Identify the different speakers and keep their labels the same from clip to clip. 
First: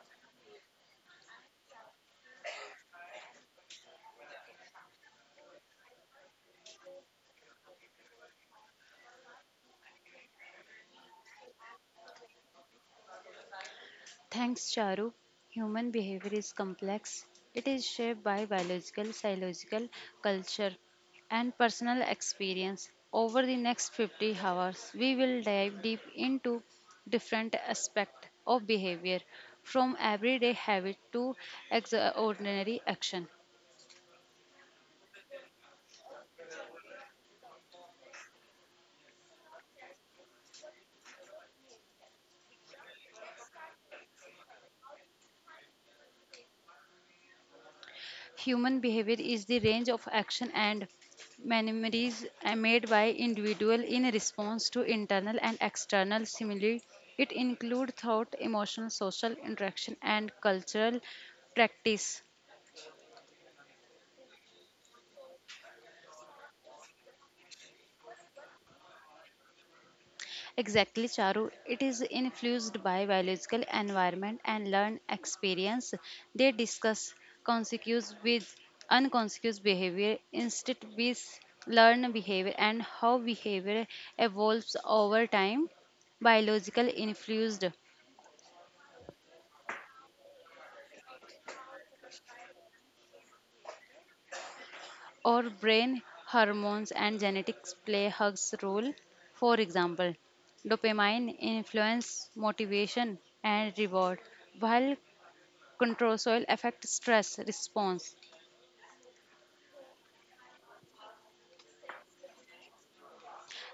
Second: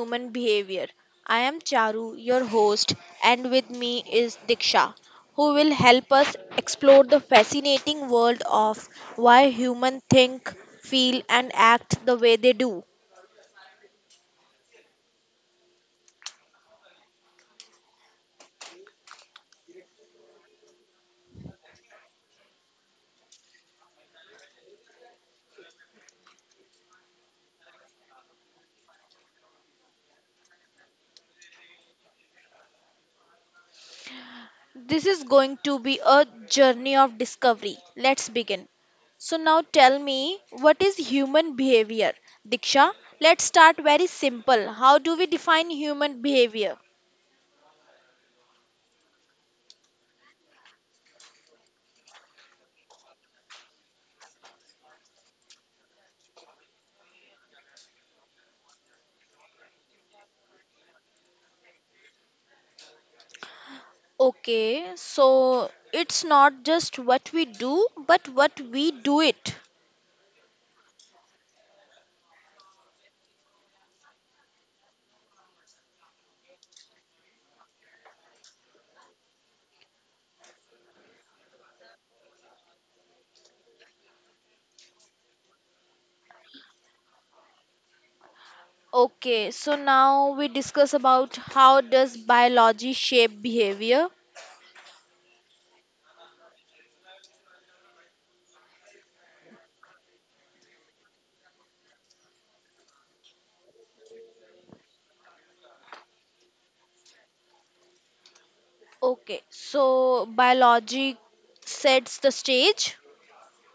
Speaker 1: Human Behavior. I am Charu, your host, and with me is Diksha, who will help us explore the fascinating world of why humans think, feel, and act the way they do.
Speaker 2: Thanks, Charu. Human behavior is complex. It is shaped by biological, psychological, culture, and personal experience. Over the next 50 hours, we will dive deep into different aspects of behavior, from everyday habit to extraordinary action.
Speaker 1: This is going to be a journey of discovery. Let's begin. So, now tell me, what is human behavior? Diksha, let's start very simple. How do we define human behavior?
Speaker 2: Human behavior is the range of action and manoeuvres made by individual in response to internal and external stimuli. It includes thought, emotional, social interaction, and cultural practice.
Speaker 1: Okay, so it's not just what we do, but what we do it.
Speaker 2: Exactly, Charu. It is influenced by biological environment and learned experience. They discuss consequence with unconscious behavior instead with learned behavior and how behavior evolves over time. Biological influenced
Speaker 1: Okay, so now we discuss about how does biology shape behavior.
Speaker 2: or brain hormones and genetics play hugs role. For example, dopamine influence motivation and reward, while control soil affect stress response.
Speaker 1: Okay, so biology sets the stage.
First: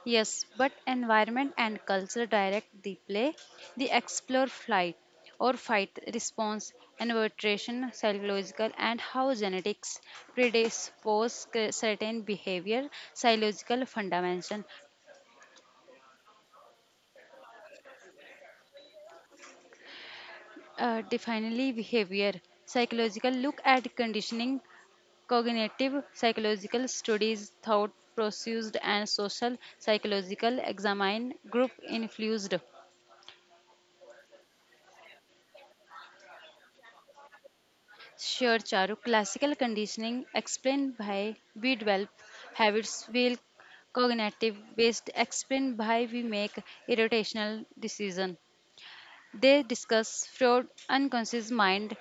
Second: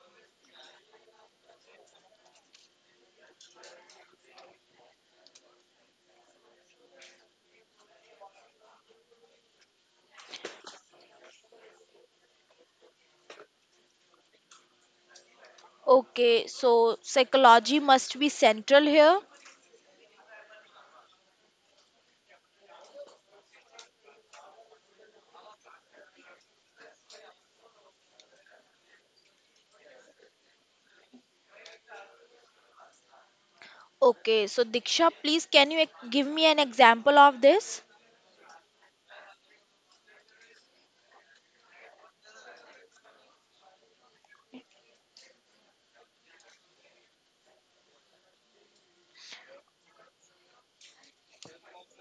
Speaker 2: Yes, but environment and culture direct the play, the explore flight or fight response, invertration, psychological, and how genetics certain behavior, psychological fundamental.
Speaker 1: Okay, so psychology must be central here.
Speaker 2: Definitely behavior, psychological look at conditioning, cognitive psychological studies, thought processed and social psychological examine group influenced.
Speaker 1: Okay, so Diksha, please can you give me an example of this?
Speaker 2: Sure, Charu. Classical conditioning, explained by we develop habits, will cognitive based, explained by we make irrational decision. They discuss Freud, unconscious mind,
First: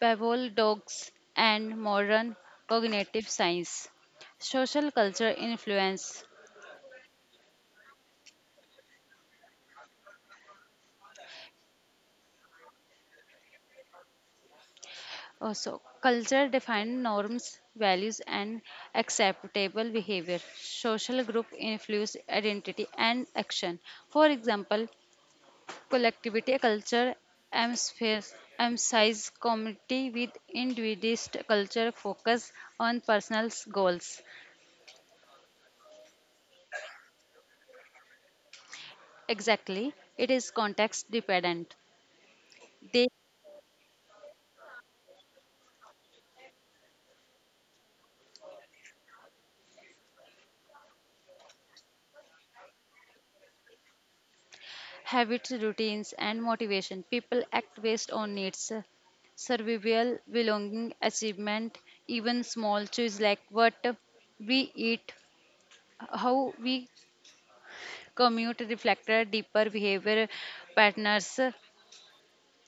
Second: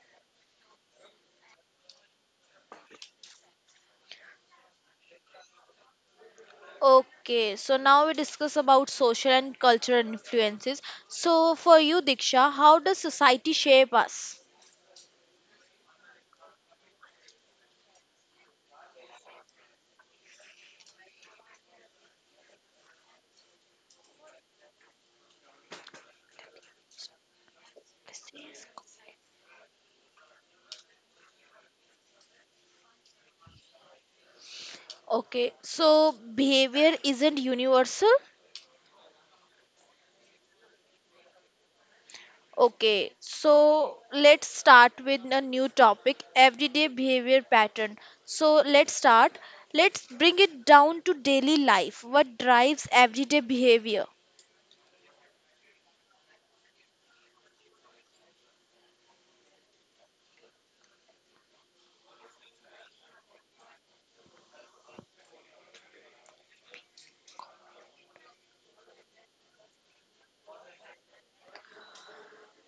Speaker 2: Pavlov dogs, and modern cognitive science. Social culture influence.
Speaker 1: Okay, so now we discuss about social and cultural influences. So for you, Diksha, how does society shape us?
Speaker 2: Also, culture defines norms, values, and acceptable behavior. Social group influence identity and action. For example, collectivity culture emphasize community with individualist culture focus on personal goals.
Speaker 1: Okay, so behavior isn't universal.
Speaker 2: Exactly, it is context dependent.
Speaker 1: Okay, so let's start with a new topic everyday behavior pattern. So let's start. Let's bring it down to daily life. What drives everyday behavior?
Speaker 2: Habits, routines, and motivation. People act based on needs, survival, belonging, achievement, even small choices like what we eat, how we commute, reflect our deeper behavior patterns.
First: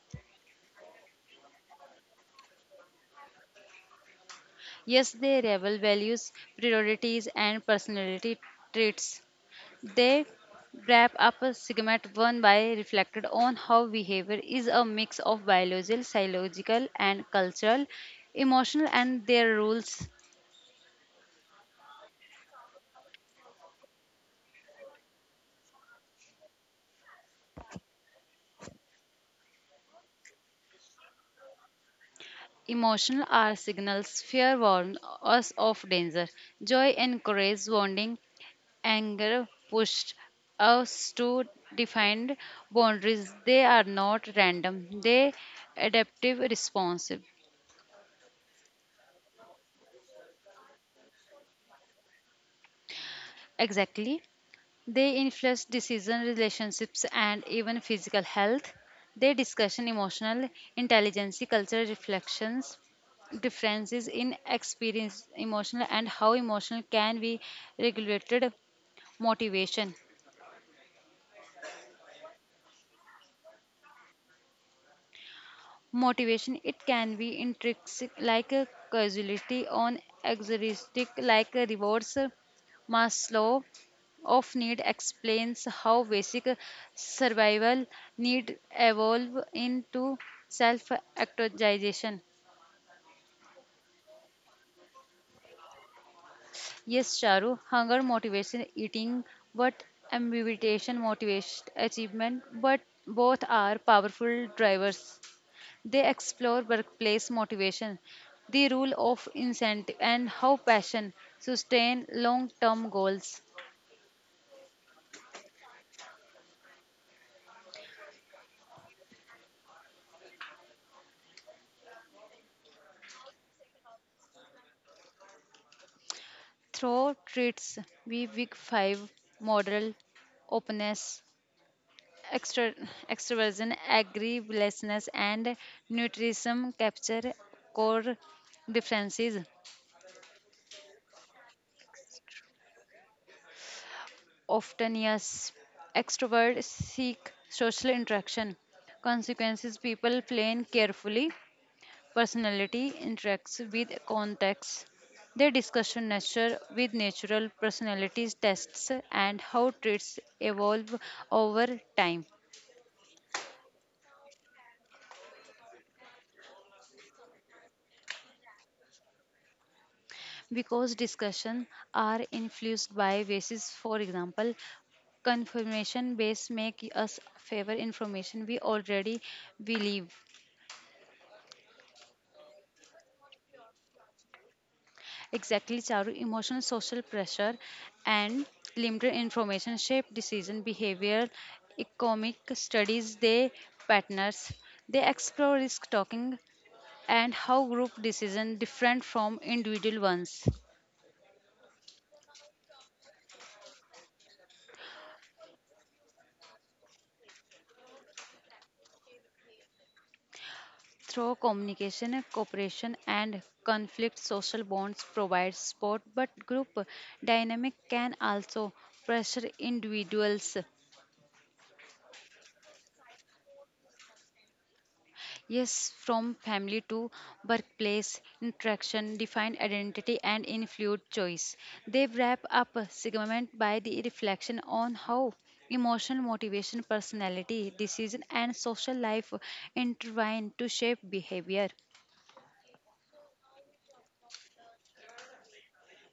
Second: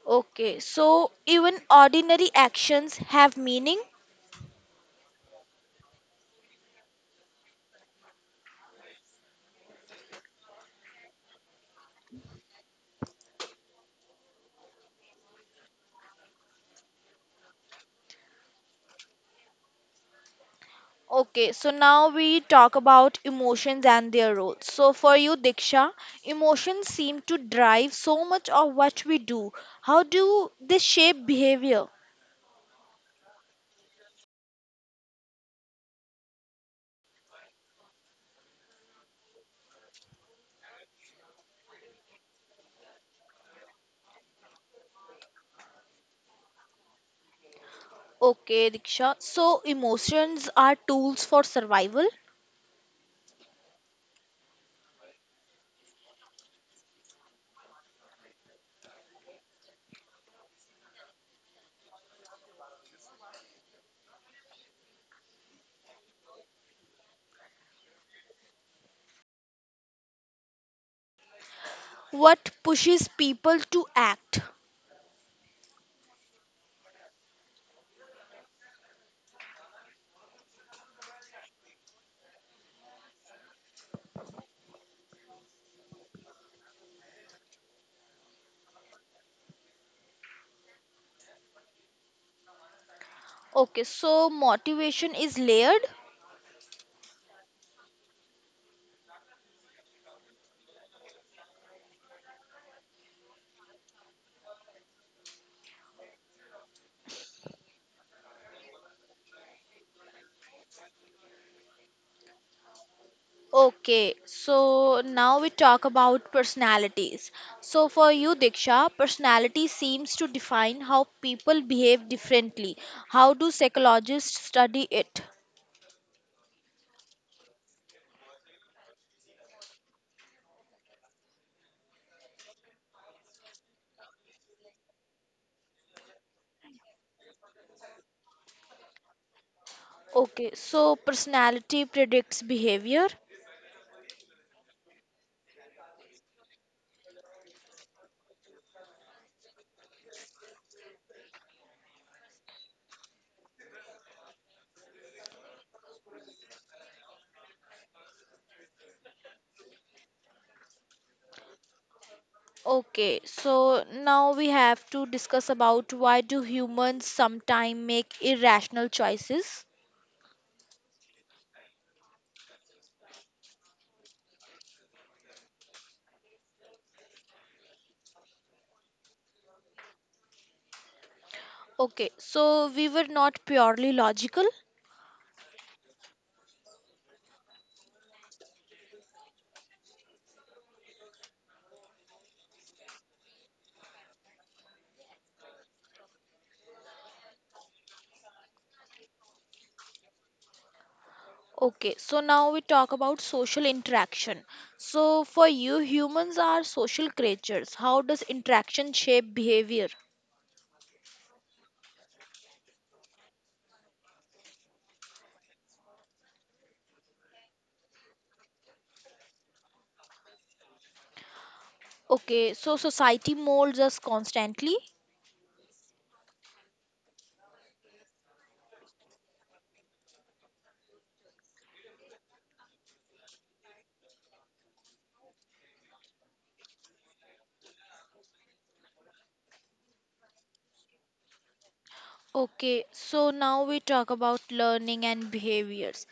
Speaker 1: Okay, so even ordinary actions have meaning.
Speaker 2: Yes, they revel values, priorities, and personality traits. They wrap up a segment one by reflected on how behavior is a mix of biological, psychological, and cultural, emotional, and their rules.
Speaker 1: Okay, so now we talk about emotions and their role. So for you, Diksha, emotions seem to drive so much of what we do. How do they shape behavior?
Speaker 2: Emotional are signals fear warns us of danger, joy encourages bonding. Anger pushed us to define boundaries. They are not random; they adaptive responsive.
Speaker 1: Okay, Diksha. So emotions are tools for survival.
Speaker 2: Exactly. They influence decision relationships and even physical health. They discuss emotional intelligence, cultural reflections, differences in experience, emotional and how emotional can be regulated motivation.
Speaker 1: What pushes people to act?
Speaker 2: Motivation it can be intrinsic like a causality on exoristic like a rewards Maslow of need explains how basic survival need evolve into self actualization.
Speaker 1: Okay, so motivation is layered.
Speaker 2: Yes, Charu, hunger motivation eating, but ambition motivation achievement, but both are powerful drivers. They explore workplace motivation, the rule of incentive, and how passion sustain long term goals.
Speaker 1: Okay, so now we talk about personalities. So, for you, Diksha, personality seems to define how people behave differently. How do psychologists study it?
Speaker 2: Through treats, we week 5 model openness, extra, extroversion, agreeableness, and nutrition capture core differences.
Speaker 1: Okay, so personality predicts behavior.
Speaker 2: Often, yes, extroverts seek social interaction. Consequences people plan carefully personality interacts with context. They discuss nature with natural personalities tests and how traits evolve over time.
Speaker 1: Okay, so now we have to discuss about why do humans sometimes make irrational choices?
Speaker 2: Because discussion are influenced by basis, for example, confirmation base make us favor information we already believe.
Speaker 1: Okay, so we were not purely logical.
Speaker 2: Exactly, Charu. Emotional social pressure and limited information shape decision behavior. Economic studies, they partners. They explore risk taking and how group decision different from individual ones.
Speaker 1: Okay, so now we talk about social interaction. So, for you, humans are social creatures. How does interaction shape behavior?
Speaker 2: Through communication, cooperation, and conflict, social bonds provide support, but group dynamic can also pressure individuals.
Speaker 1: Okay, so society molds us constantly.
Speaker 2: Yes, from family to workplace interaction define identity and influence choice. They wrap up a segment by the reflection on how emotional motivation, personality, decision, and social life intertwine to shape behavior.
Speaker 1: Okay, so now we talk about learning and behaviors.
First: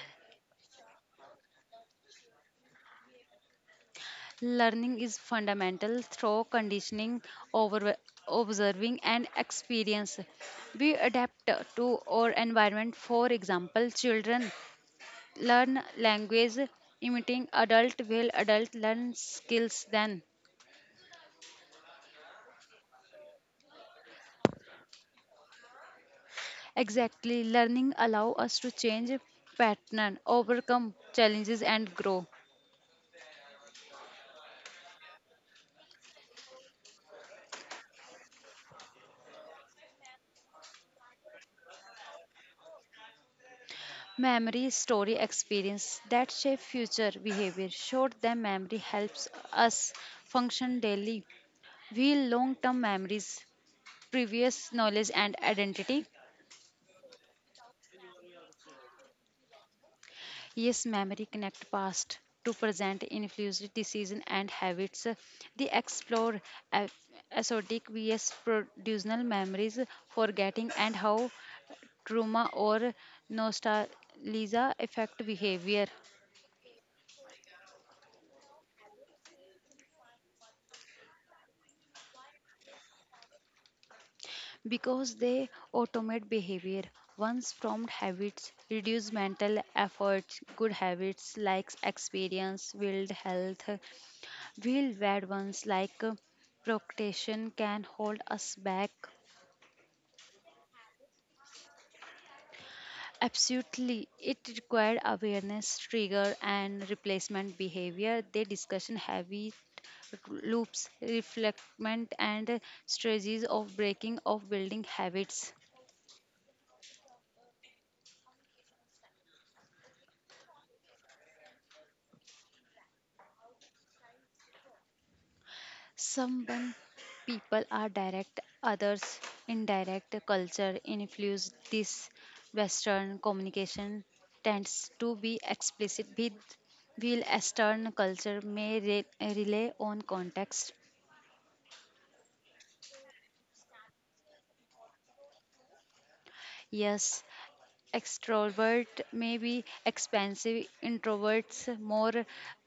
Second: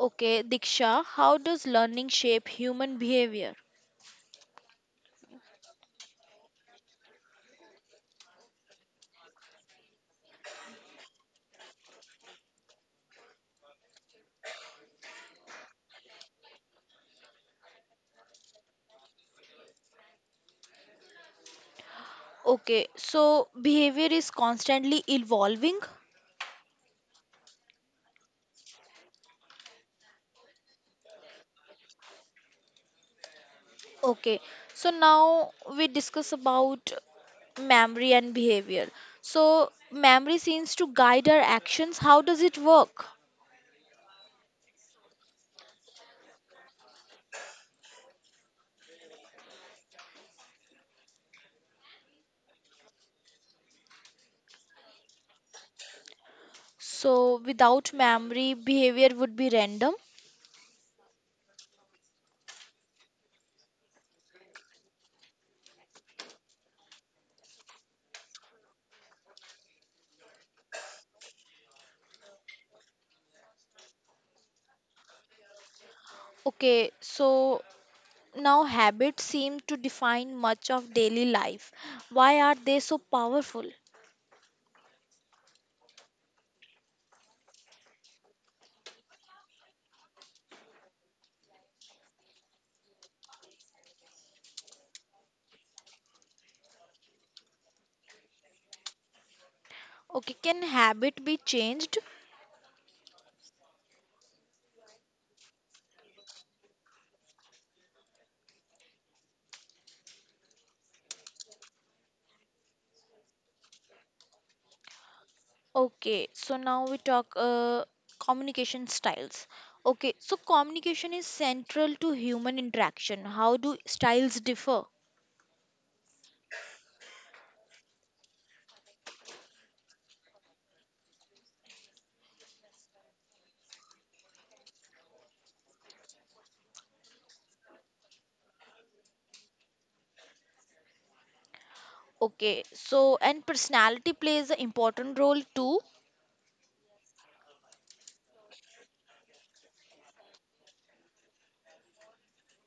Speaker 1: Okay, Diksha, how does learning shape human behavior?
Speaker 2: Learning is fundamental through conditioning, over observing, and experience. We adapt to our environment. For example, children learn language imitating adult will adult learn skills then
Speaker 1: Okay, so behavior is constantly evolving.
Speaker 2: exactly learning allow us to change pattern overcome challenges and grow
Speaker 1: Okay, so now we discuss about memory and behavior. So, memory seems to guide our actions. How does it work?
Speaker 2: memory story experience that shape future behavior short term memory helps us function daily we long term memories previous knowledge and identity.
Speaker 1: So, without memory, behavior would be random.
Speaker 2: Yes, memory connect past to present, influence decision and habits. They explore a- episodic vs productional memories, forgetting and how trauma or nostalgia affect behavior
Speaker 1: Okay, so now habits seem to define much of daily life. Why are they so powerful?
Speaker 2: because they automate behavior. Once formed habits reduce mental efforts. Good habits like experience build health, will bad ones like procrastination can hold us back.
Speaker 1: Okay, can habit be changed?
Speaker 2: Absolutely. It required awareness, trigger, and replacement behavior. They discussion habit loops, reflectment, and strategies of breaking of building habits.
Speaker 1: Okay, so now we talk communication styles. Okay, so communication is central to human interaction. How do styles differ?
Speaker 2: Someone people are direct, others indirect. Culture influence this Western communication tends to be explicit with while eastern culture rely on context.
Speaker 1: Okay, so and personality plays an important role too.
Speaker 2: Yes, extrovert may be expansive, introverts more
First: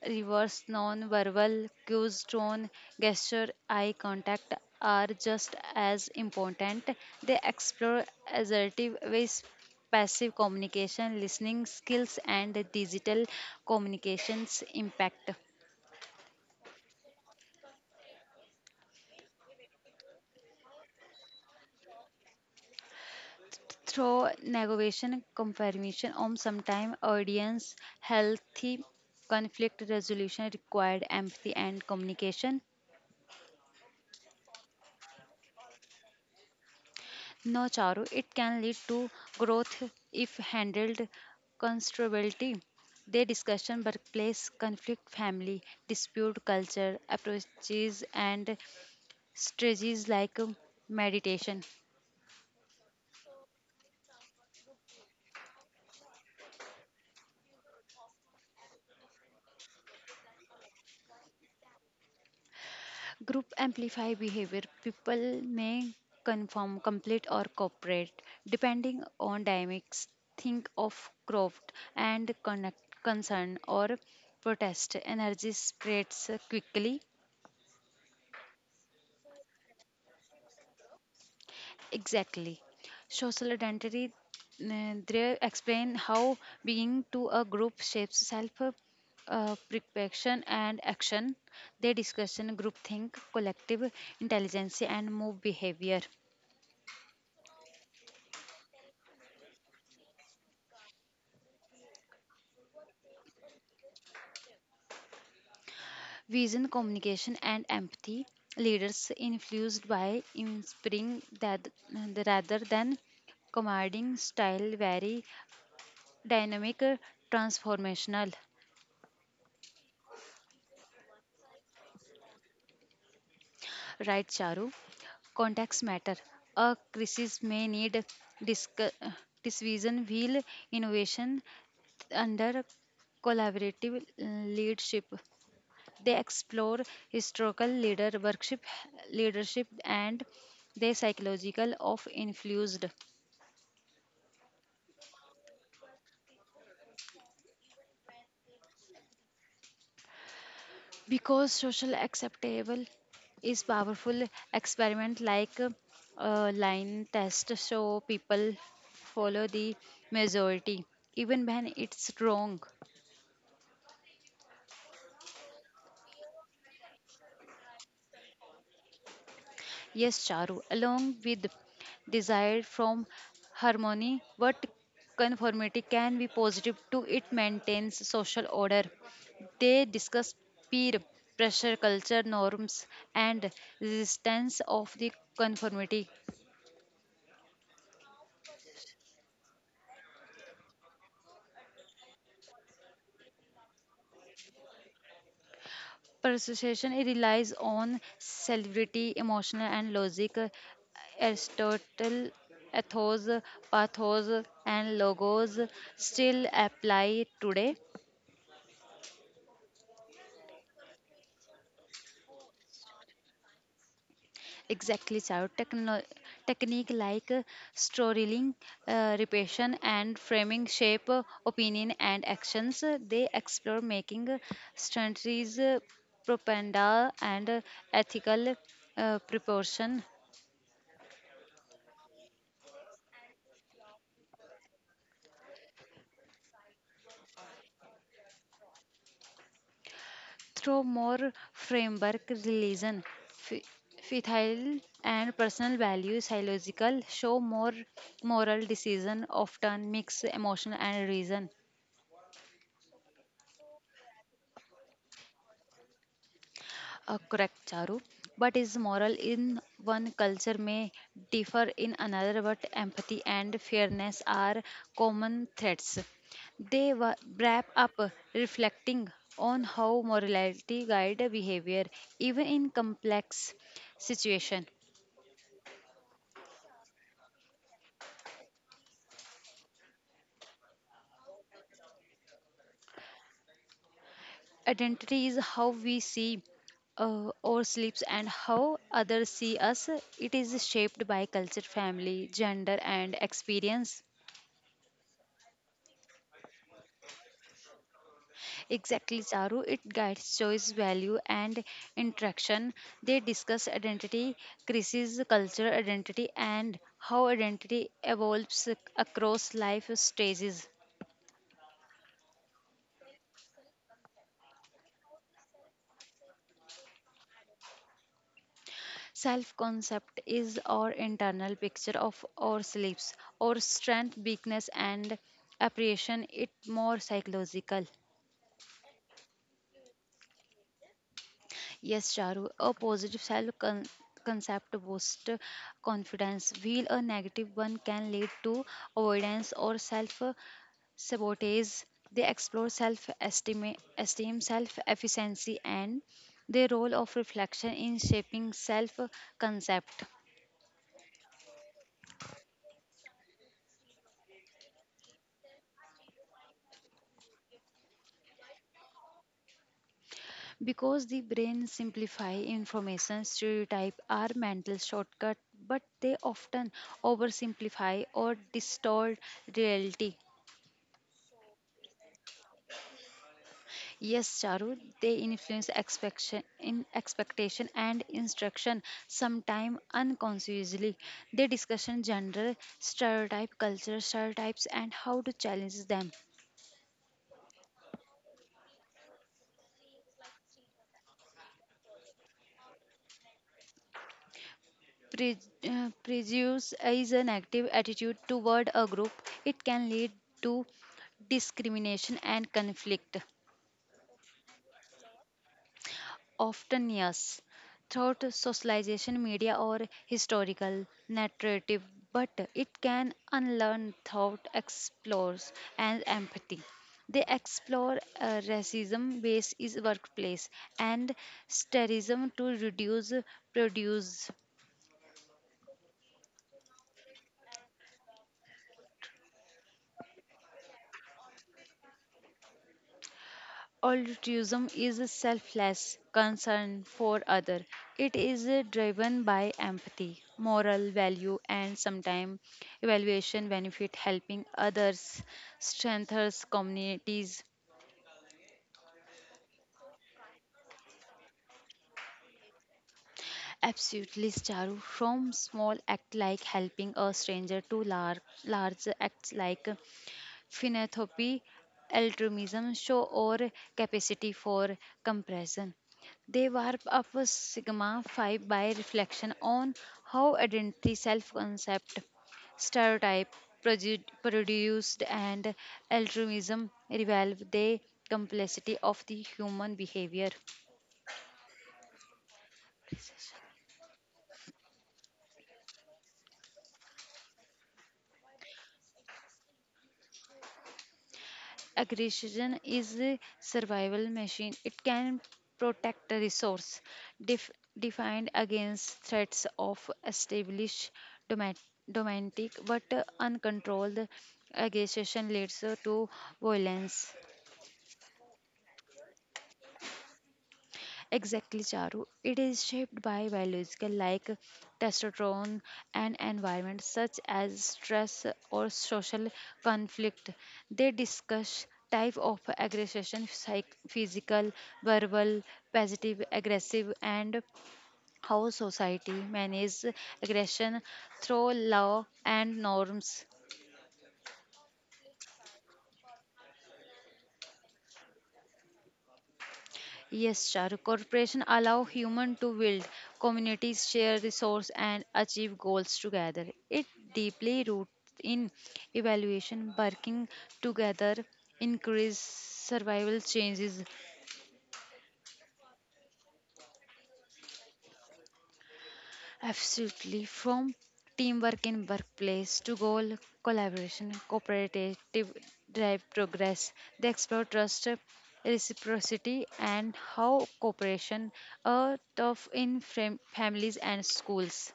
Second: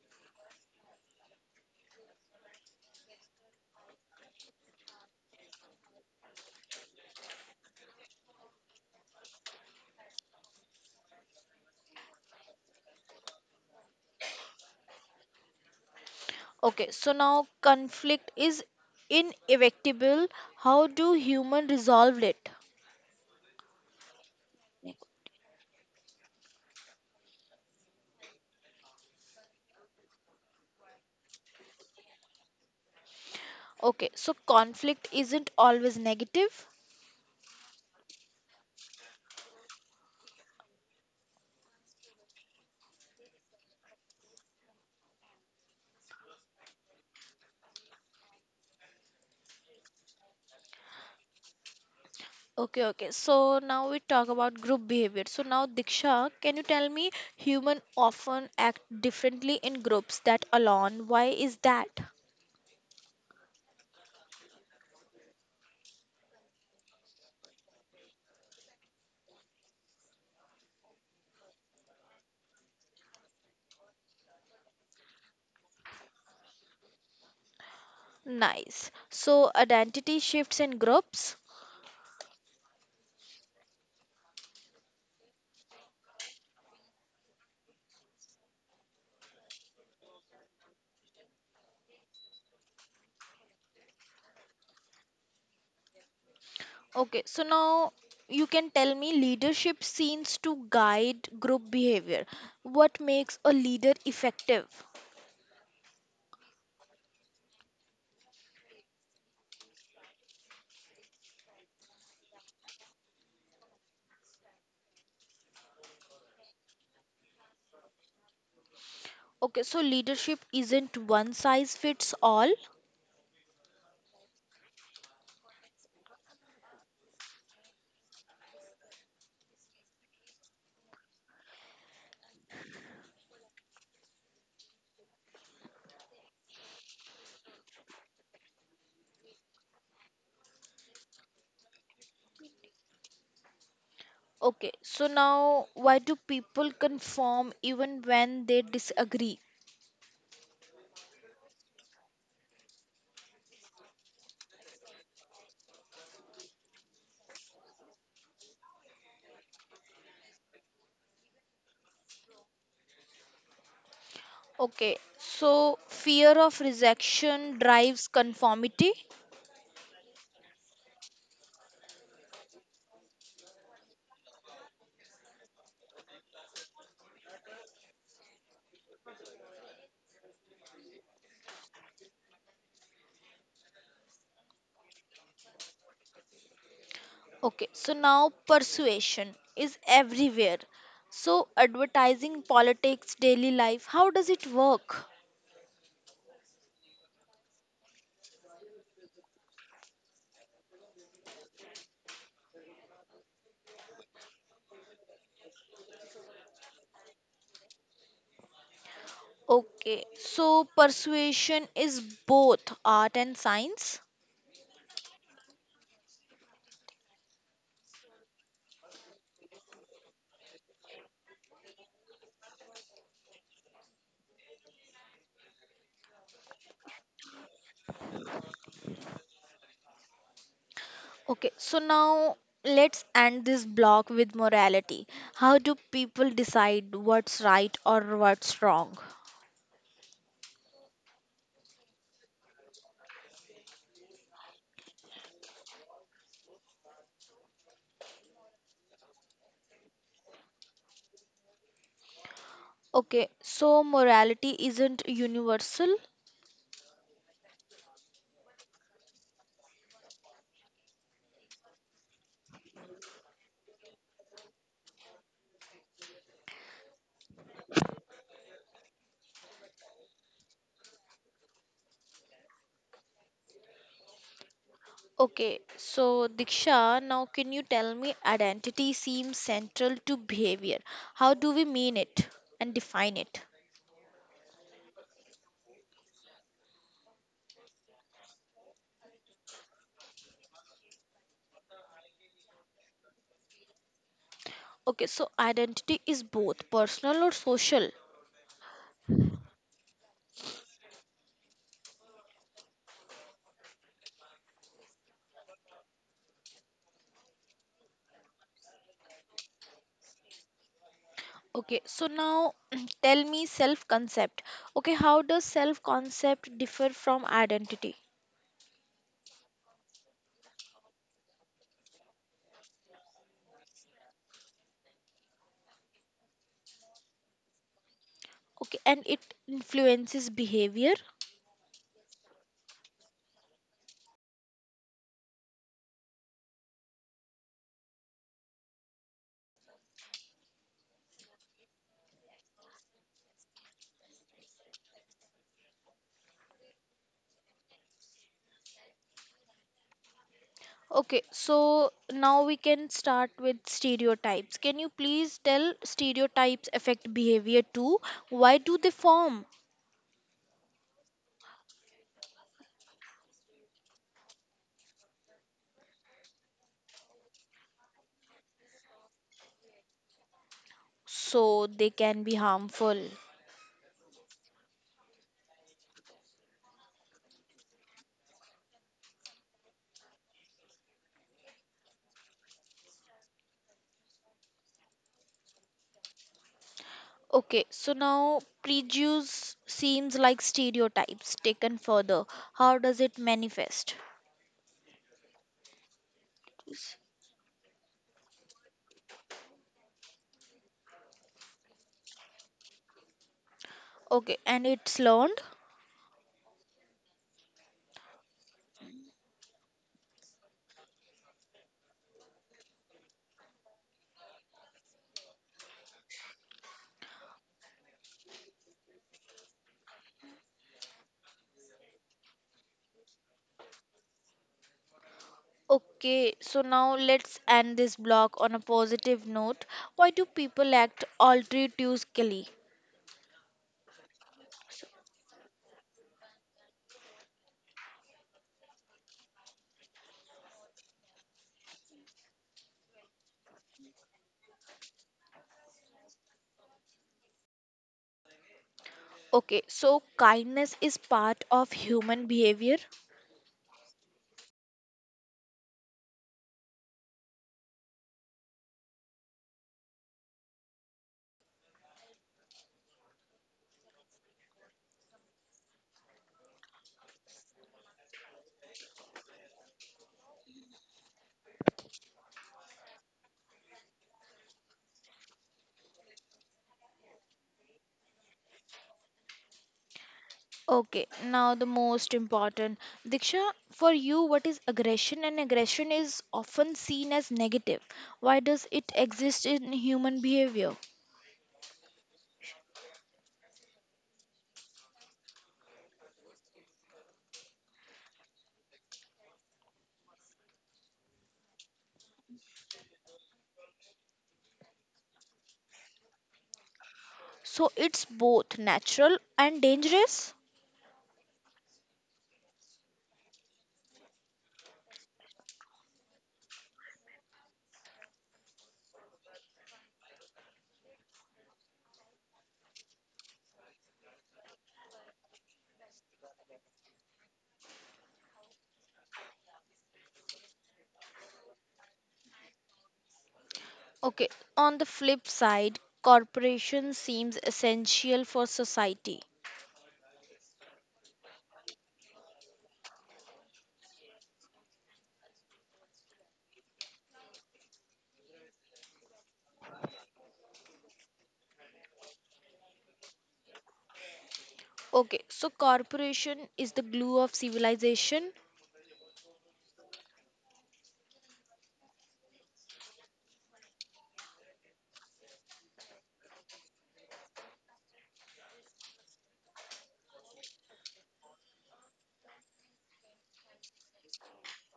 Speaker 2: reverse non-verbal cues, tone, gesture, eye contact are just as important. They explore assertive ways, passive communication, listening skills, and digital communications impact.
Speaker 1: Okay, so now conflict is inevitable. How do human resolve it?
Speaker 2: Through negotiation, confirmation, or sometime audience, healthy conflict resolution required empathy and communication.
Speaker 1: Okay, so conflict isn't always negative.
Speaker 2: No, Charu, it can lead to growth if handled constructively. They discuss workplace conflict, family dispute, culture approaches, and strategies like meditation.
Speaker 1: Okay, okay. So now we talk about group behavior. So now Diksha, can you tell me human often act differently in groups that alone? Why is that?
Speaker 2: Group amplify behavior. People may conform, complete, or cooperate depending on dynamics. Think of growth and connect, concern or protest. Energy spreads quickly.
Speaker 1: Nice. So identity shifts in groups.
Speaker 2: Exactly. Social identity, they explain how being to a group shapes self preparation and action. They discuss group think, collective intelligence, and move behavior.
Speaker 1: Okay, so now you can tell me leadership seems to guide group behavior. What makes a leader effective?
Speaker 2: Vision, communication, and empathy. Leaders influenced by inspiring that rather than commanding style, very dynamic, transformational.
Speaker 1: Okay, so leadership isn't one size fits all.
Speaker 2: Right, Charu. Contacts matter. A crisis may need disc- division wheel innovation under collaborative leadership. They explore historical leader workship leadership and the psychological of influenced.
Speaker 1: Okay, so now why do people conform even when they disagree?
Speaker 2: Because social acceptable is powerful experiment like line test so people follow the majority even when it's wrong.
Speaker 1: Okay, so fear of rejection drives conformity.
Speaker 2: Yes, Charu, along with desire from harmony what conformity can be positive to it maintains social order. They discuss peer pressure culture norms and resistance of the conformity.
Speaker 1: Okay, so now persuasion is everywhere. So advertising, politics, daily life, how does it work?
Speaker 2: Persuasion it relies on celebrity, emotional, and logic. Aristotle, ethos, pathos, and logos still apply today.
Speaker 1: Okay, so persuasion is both art and science.
Speaker 2: Exactly, child. Technique like storytelling, repetition, and framing shape opinion and actions. They explore making strategies, propaganda, and ethical proportion
Speaker 1: Okay, so now let's end this block with morality. How do people decide what's right or what's wrong?
Speaker 2: through more framework religion fi- faithful and personal values psychological show more moral decision often mix emotion and reason.
Speaker 1: Okay, so morality isn't universal.
Speaker 2: Correct Charu, but is moral in one culture may differ in another but empathy and fairness are common threads. They wrap up reflecting on how morality guide behavior even in complex situation.
Speaker 1: Okay, so Diksha, now can you tell me identity seems central to behavior? How do we mean it and define it?
Speaker 2: Identity is how we see ourselves and how others see us. It is shaped by culture, family, gender, and experience.
Speaker 1: Okay, so identity is both personal or social.
Speaker 2: Exactly, Charu. It guides choice, value, and interaction. They discuss identity, crisis, culture, identity, and how identity evolves across life stages.
Speaker 1: Okay, so now tell me self concept. Okay, how does self concept differ from identity?
Speaker 2: Self concept is our internal picture of our ourselves, our strength, weakness, and appreciation. It more psychological.
Speaker 1: Okay, and it influences behavior.
Speaker 2: Yes, Charu, a positive concept boosts confidence, while a negative one can lead to avoidance or self sabotage. They explore self esteem, esteem self efficiency, and the role of reflection in shaping self concept.
Speaker 1: Okay, so now we can start with stereotypes. Can you please tell stereotypes affect behavior too? Why do they form?
Speaker 2: Because the brain simplify information, stereotype are mental shortcut, but they often oversimplify or distort reality.
Speaker 1: So they can be harmful.
Speaker 2: Yes, Charu, they influence expectation, in expectation and instruction, sometimes unconsciously. They discuss gender, stereotype, culture, stereotypes, and how to challenge them.
Speaker 1: Okay, so now prejudice seems like stereotypes taken further. How does it manifest?
Speaker 2: Pre- prejudice is an active attitude toward a group. It can lead to discrimination and conflict,
Speaker 1: Okay, and it's learned.
Speaker 2: often, yes, throughout socialization, media, or historical narrative, but it can unlearn thought, explores, and empathy. They explore racism based is workplace and sterism to reduce produce
Speaker 1: Okay, so now let's end this block on a positive note. Why do people act altruistically?
Speaker 2: altruism is a selfless concern for other it is driven by empathy moral value and sometimes evaluation benefit helping others strengthens communities.
Speaker 1: Okay, so kindness is part of human behavior.
Speaker 2: Absolutely, Charu, from small act like helping a stranger to large acts like philanthropy, altruism, show or capacity for compassion. They warp up sigma 5 by reflection on how identity, self concept, stereotype, produced, and altruism reveal the complexity of the human behavior.
Speaker 1: Okay, now the most important. Diksha, for you, what is aggression? And aggression is often seen as negative. Why does it exist in human behavior?
Speaker 2: Aggression is a survival machine. It can protect a resource def- defined against threats of established domat- domestic but uncontrolled aggression leads to violence.
Speaker 1: So it's both natural and dangerous.
Speaker 2: Exactly, Charu. It is shaped by biological like testosterone and environment such as stress or social conflict. They discuss type of aggression, physical, verbal, positive, aggressive, and how society manages aggression through law and norms.
Speaker 1: Okay, on the flip side, cooperation seems essential for society.
Speaker 2: Yes, Charu. Corporation allow human to build communities, share resource, and achieve goals together. It deeply roots in evaluation, working together, increase survival changes.
Speaker 1: Okay, so corporation is the glue of civilization.
Speaker 2: Absolutely, from teamwork in workplace to goal collaboration, cooperative drive progress. They explore trust, reciprocity, and how cooperation are tough in families and schools.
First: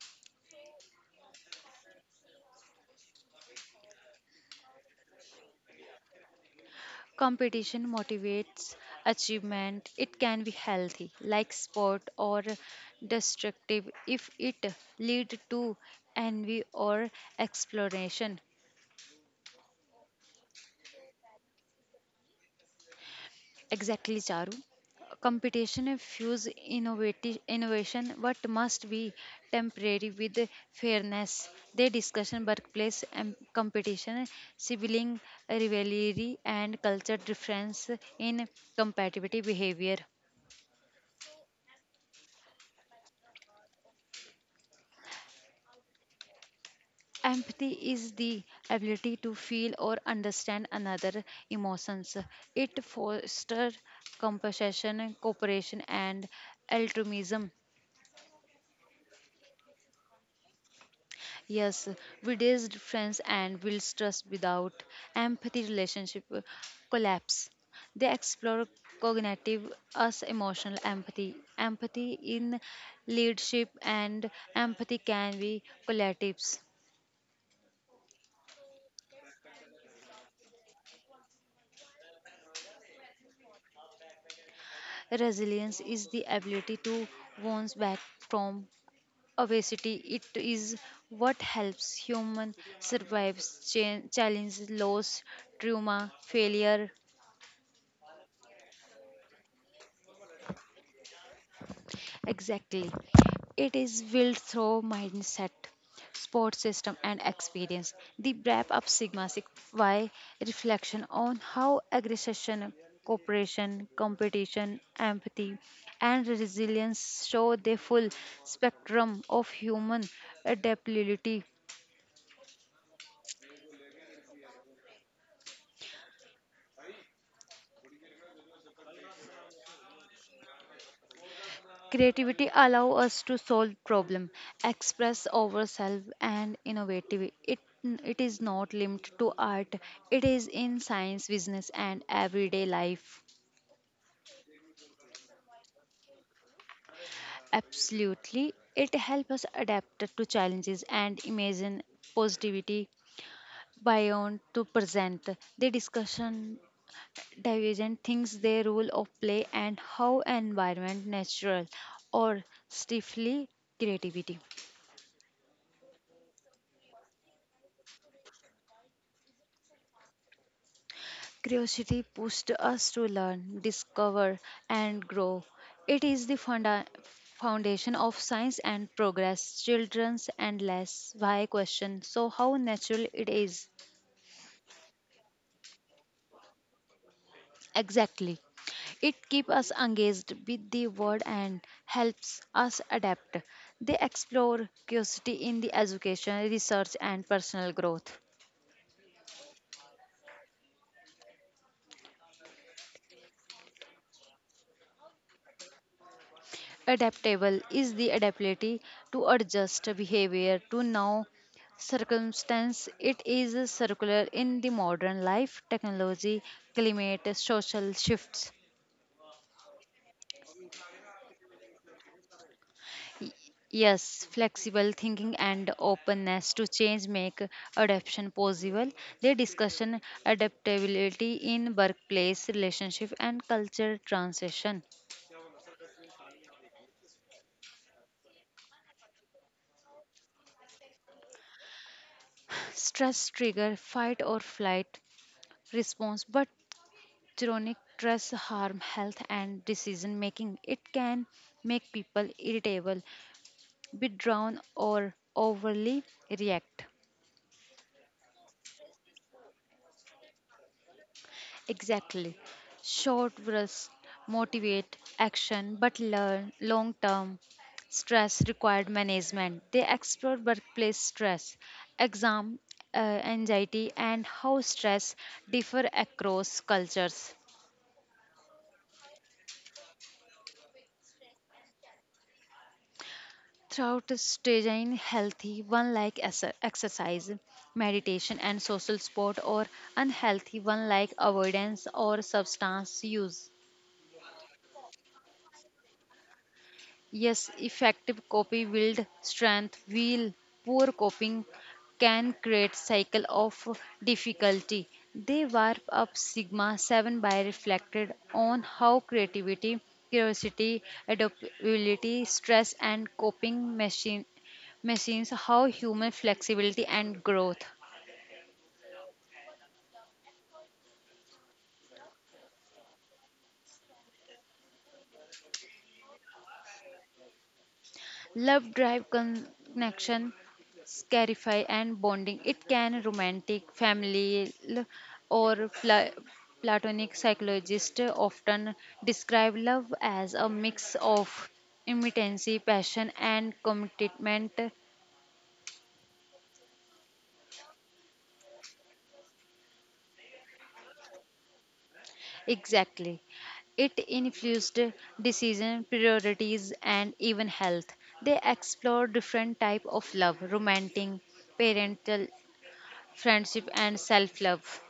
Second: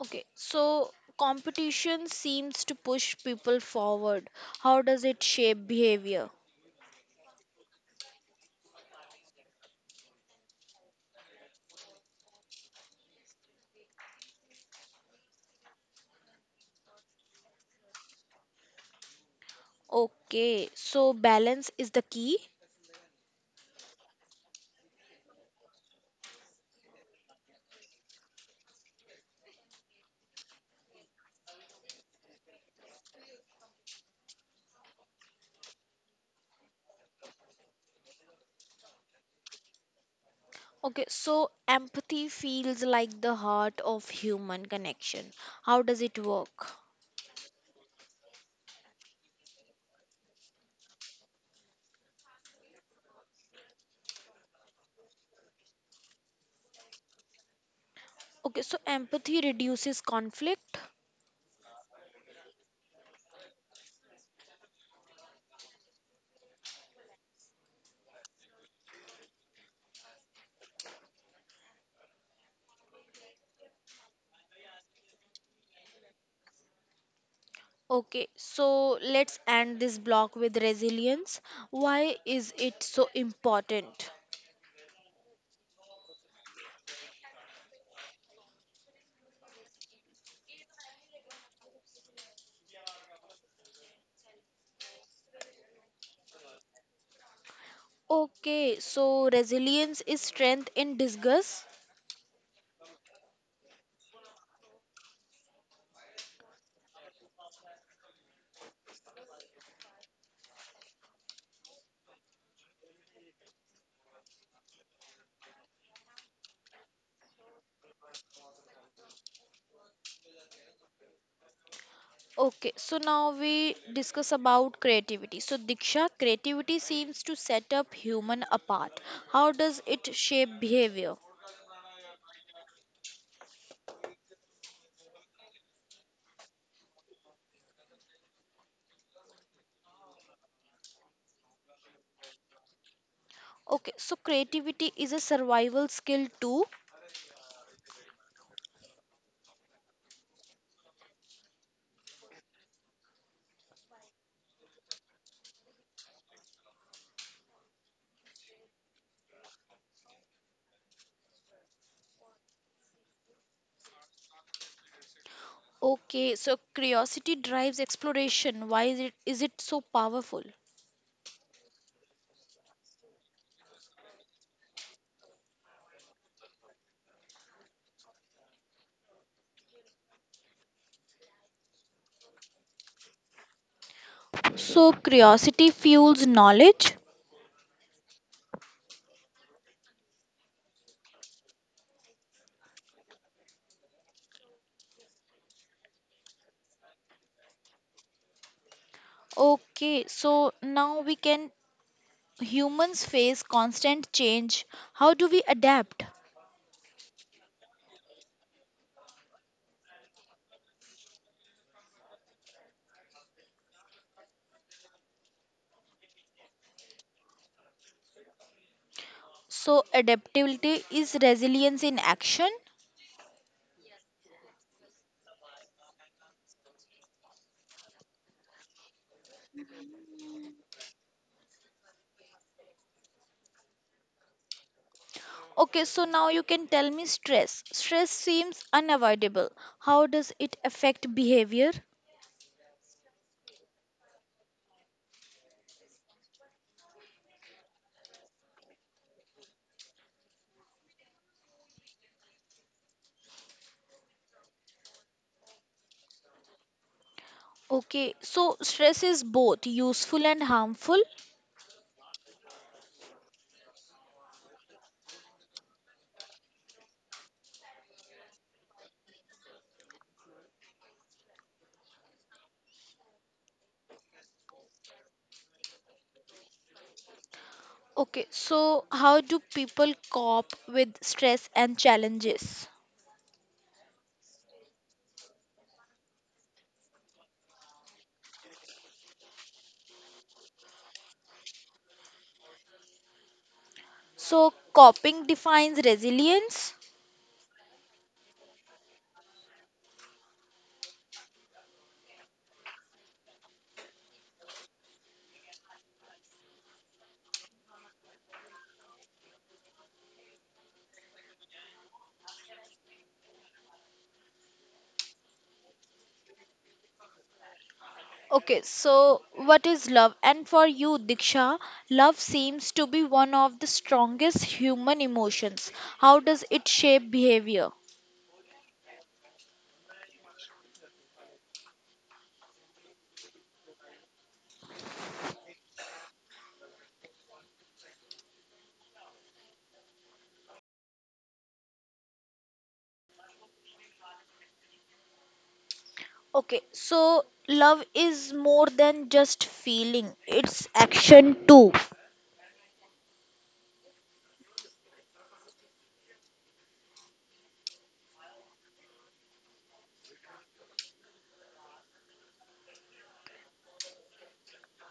Speaker 1: Okay, so competition seems to push people forward. How does it shape behavior?
Speaker 2: Competition motivates achievement. It can be healthy, like sport, or destructive if it lead to envy or exploration.
Speaker 1: Okay, so balance is the key.
Speaker 2: Exactly, Charu. Competition fuels innovation, but must be temporary with fairness. They discussion workplace and competition, sibling rivalry, and culture difference in competitive behavior.
Speaker 1: Okay, so empathy feels like the heart of human connection. How does it work?
Speaker 2: Empathy is the ability to feel or understand another emotions. It fosters compassion, cooperation, and altruism.
Speaker 1: Okay, so empathy reduces conflict.
Speaker 2: Yes, widow's friends and builds trust without empathy relationship collapse. They explore cognitive as emotional empathy. Empathy in leadership and empathy can be collectives.
Speaker 1: Okay, so let's end this block with resilience. Why is it so important?
Speaker 2: Resilience is the ability to bounce back from obesity it is what helps human survive challenge loss trauma failure
Speaker 1: Okay, so resilience is strength in disguise.
Speaker 2: exactly it is built through mindset sport system and experience the wrap up sigma six y reflection on how aggression cooperation competition empathy and resilience show the full spectrum of human adaptability.
Speaker 1: Okay, so now we discuss about creativity. So, Diksha, creativity seems to set up human apart. How does it shape behavior?
Speaker 2: Creativity allow us to solve problem, express ourselves, and innovative. It is not limited to art. It is in science, business, and everyday life.
Speaker 1: Okay, so creativity is a survival skill too.
Speaker 2: Absolutely, it helps us adapt to challenges and imagine positivity beyond to present. The discussion divergent things, their role of play, and how environment natural or stifle creativity.
Speaker 1: Okay, so curiosity drives exploration. Why is it so powerful?
Speaker 2: Curiosity pushed us to learn, discover, and grow. It is the foundation of science and progress. Children's endless why question. So, how natural it is?
Speaker 1: So curiosity fuels knowledge.
Speaker 2: Exactly. It keeps us engaged with the world and helps us adapt. They explore curiosity in the education, research, and personal growth.
Speaker 1: Okay, so now we can humans face constant change, how do we adapt?
Speaker 2: Adaptable is the ability to adjust behavior to now circumstance. It is circular in the modern life, technology, climate, social shifts.
Speaker 1: So, adaptability is resilience in action.
Speaker 2: Y- Yes, flexible thinking and openness to change make adaptation possible. They discussion adaptability in workplace, relationship, and culture transition.
Speaker 1: Okay, so now you can tell me stress. Stress seems unavoidable. How does it affect behavior?
Speaker 2: Stress trigger fight or flight response, but chronic stress harm health and decision making. It can make people irritable, withdrawn or overly react.
Speaker 1: Okay, so stress is both useful and harmful.
Speaker 2: Exactly. Short bursts motivate action but learn long term stress required management. They explore workplace stress, exam uh, anxiety and how stress differ across cultures.
Speaker 1: Okay, so how do people cope with stress and challenges?
Speaker 2: Throughout staying healthy, one like exercise, meditation, and social sport, or unhealthy, one like avoidance or substance use.
Speaker 1: So, coping defines resilience.
Speaker 2: Yes, effective copy build strength, while poor coping can create cycle of difficulty. They warp up sigma 7 by reflected on how creativity, curiosity, adaptability, stress and coping machines how human flexibility and growth.
Speaker 1: Okay, so what is love? And for you, Diksha, love seems to be one of the strongest human emotions. How does it shape behavior?
Speaker 2: Love drive connection, scarify and bonding. It can romantic, family l- or pla- platonic psychologists often describe love as a mix of imminency, passion and commitment.
Speaker 1: Okay, so love is more than just feeling, it's action too.
Speaker 2: Exactly. It influenced decision, priorities, and even health. They explore different type of love, romantic, parental, friendship, and self-love.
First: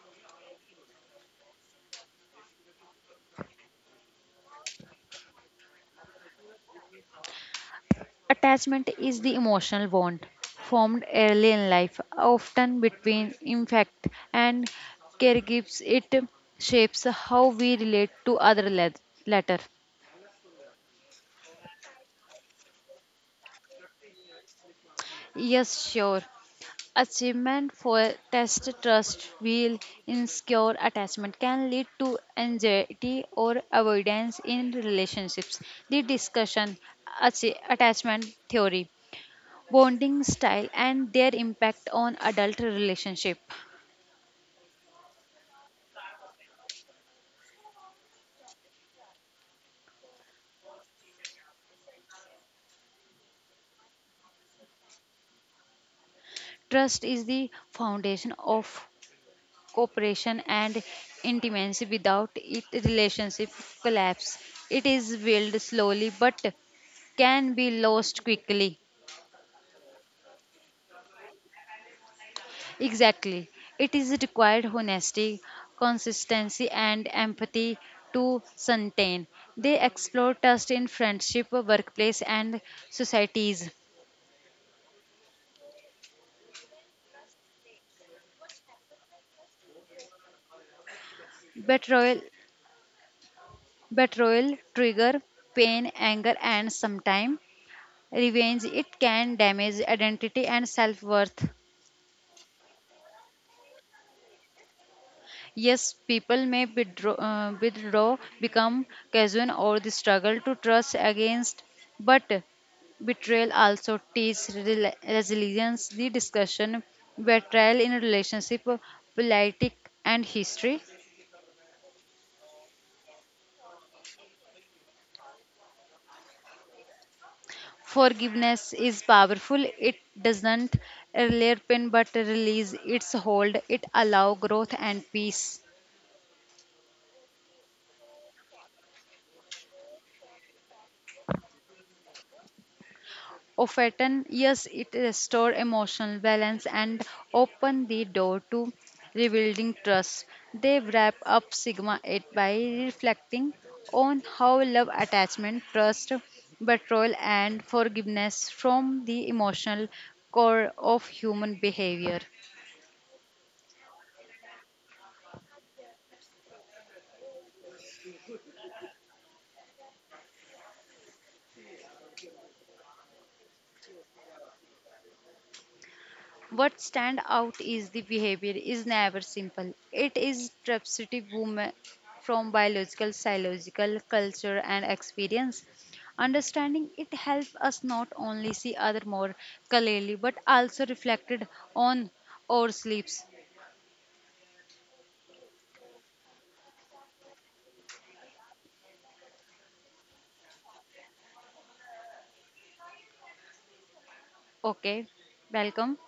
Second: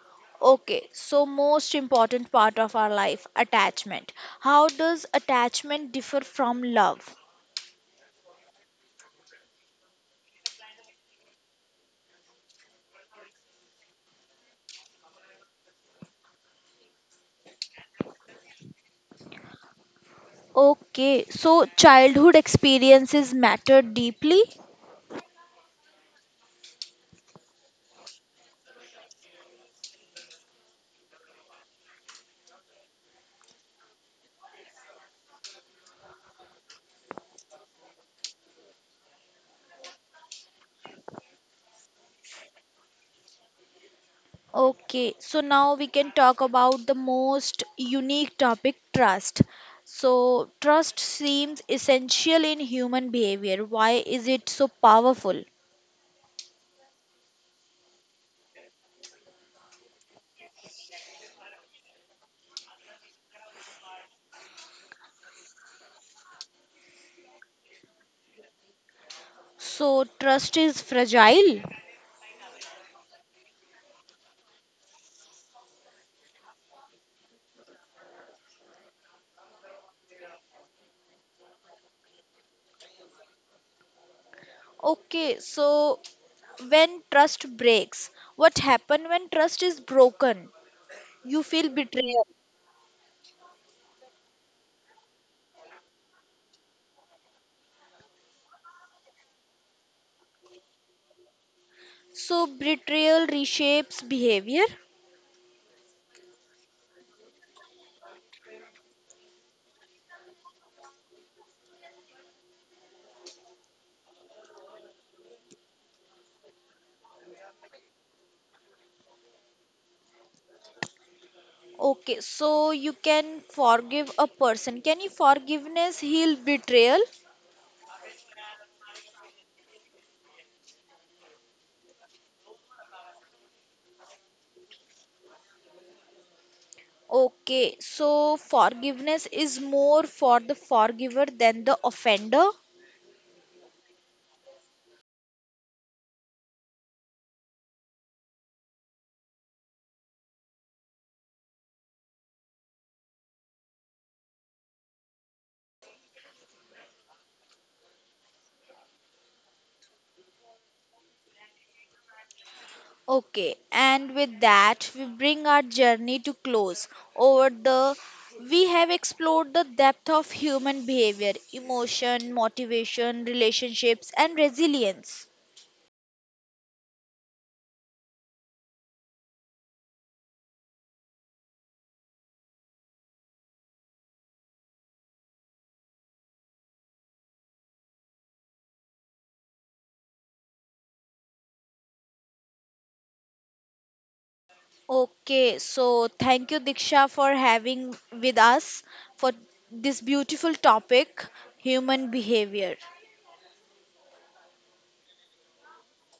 Speaker 1: Okay, so most important part of our life, attachment. How does attachment differ from love?
Speaker 2: Attachment is the emotional bond formed early in life, often between infant and caregivers. It shapes how we relate to other later.
Speaker 1: Okay, so childhood experiences matter deeply.
Speaker 2: Yes, sure. Achievement for test trust will insecure attachment can lead to anxiety or avoidance in relationships. The discussion attachment theory, bonding style, and their impact on adult relationship.
Speaker 1: Okay, so now we can talk about the most unique topic trust. So, trust seems essential in human behavior. Why is it so powerful?
Speaker 2: Trust is the foundation of cooperation and intimacy. Without it, relationship collapse. It is built slowly but can be lost quickly.
Speaker 1: So, trust is fragile.
Speaker 2: Exactly. It is required honesty, consistency, and empathy to sustain. They explore trust in friendship, workplace, and societies.
Speaker 1: Okay, so when trust breaks, what happens when trust is broken? You feel
Speaker 2: Betrayal,
Speaker 1: betrayal.
Speaker 2: betrayal trigger pain, anger, and sometimes revenge it can damage identity and self-worth.
Speaker 1: So, betrayal reshapes behavior.
Speaker 2: Yes, people may withdraw become casual or the struggle to trust against, but betrayal also teaches resilience. The discussion betrayal in relationship politics, and history
Speaker 1: Okay, so you can forgive a person. Can you forgiveness heal betrayal?
Speaker 2: forgiveness is powerful it doesn't earlier pain but release its hold it allow growth and peace.
Speaker 1: Okay, so forgiveness is more for the forgiver than the offender.
Speaker 2: Of often, yes, it restores emotional balance and open the door to rebuilding trust. They wrap up Sigma 8 by reflecting on how love, attachment, trust, betrayal, and forgiveness from the emotional core of human behavior.
Speaker 1: Okay, and with that, we bring our journey to close. Over the we have explored the depth of human behavior, emotion, motivation, relationships, and resilience.
Speaker 2: What stand out is the behavior is never simple. It is representative woman from biological, psychological, culture and experience. Understanding it helps us not only see other more clearly but also reflected on our sleeps.
Speaker 1: Okay, so thank you, Diksha, for having with us for this beautiful topic, human behavior.
Speaker 2: Okay, welcome.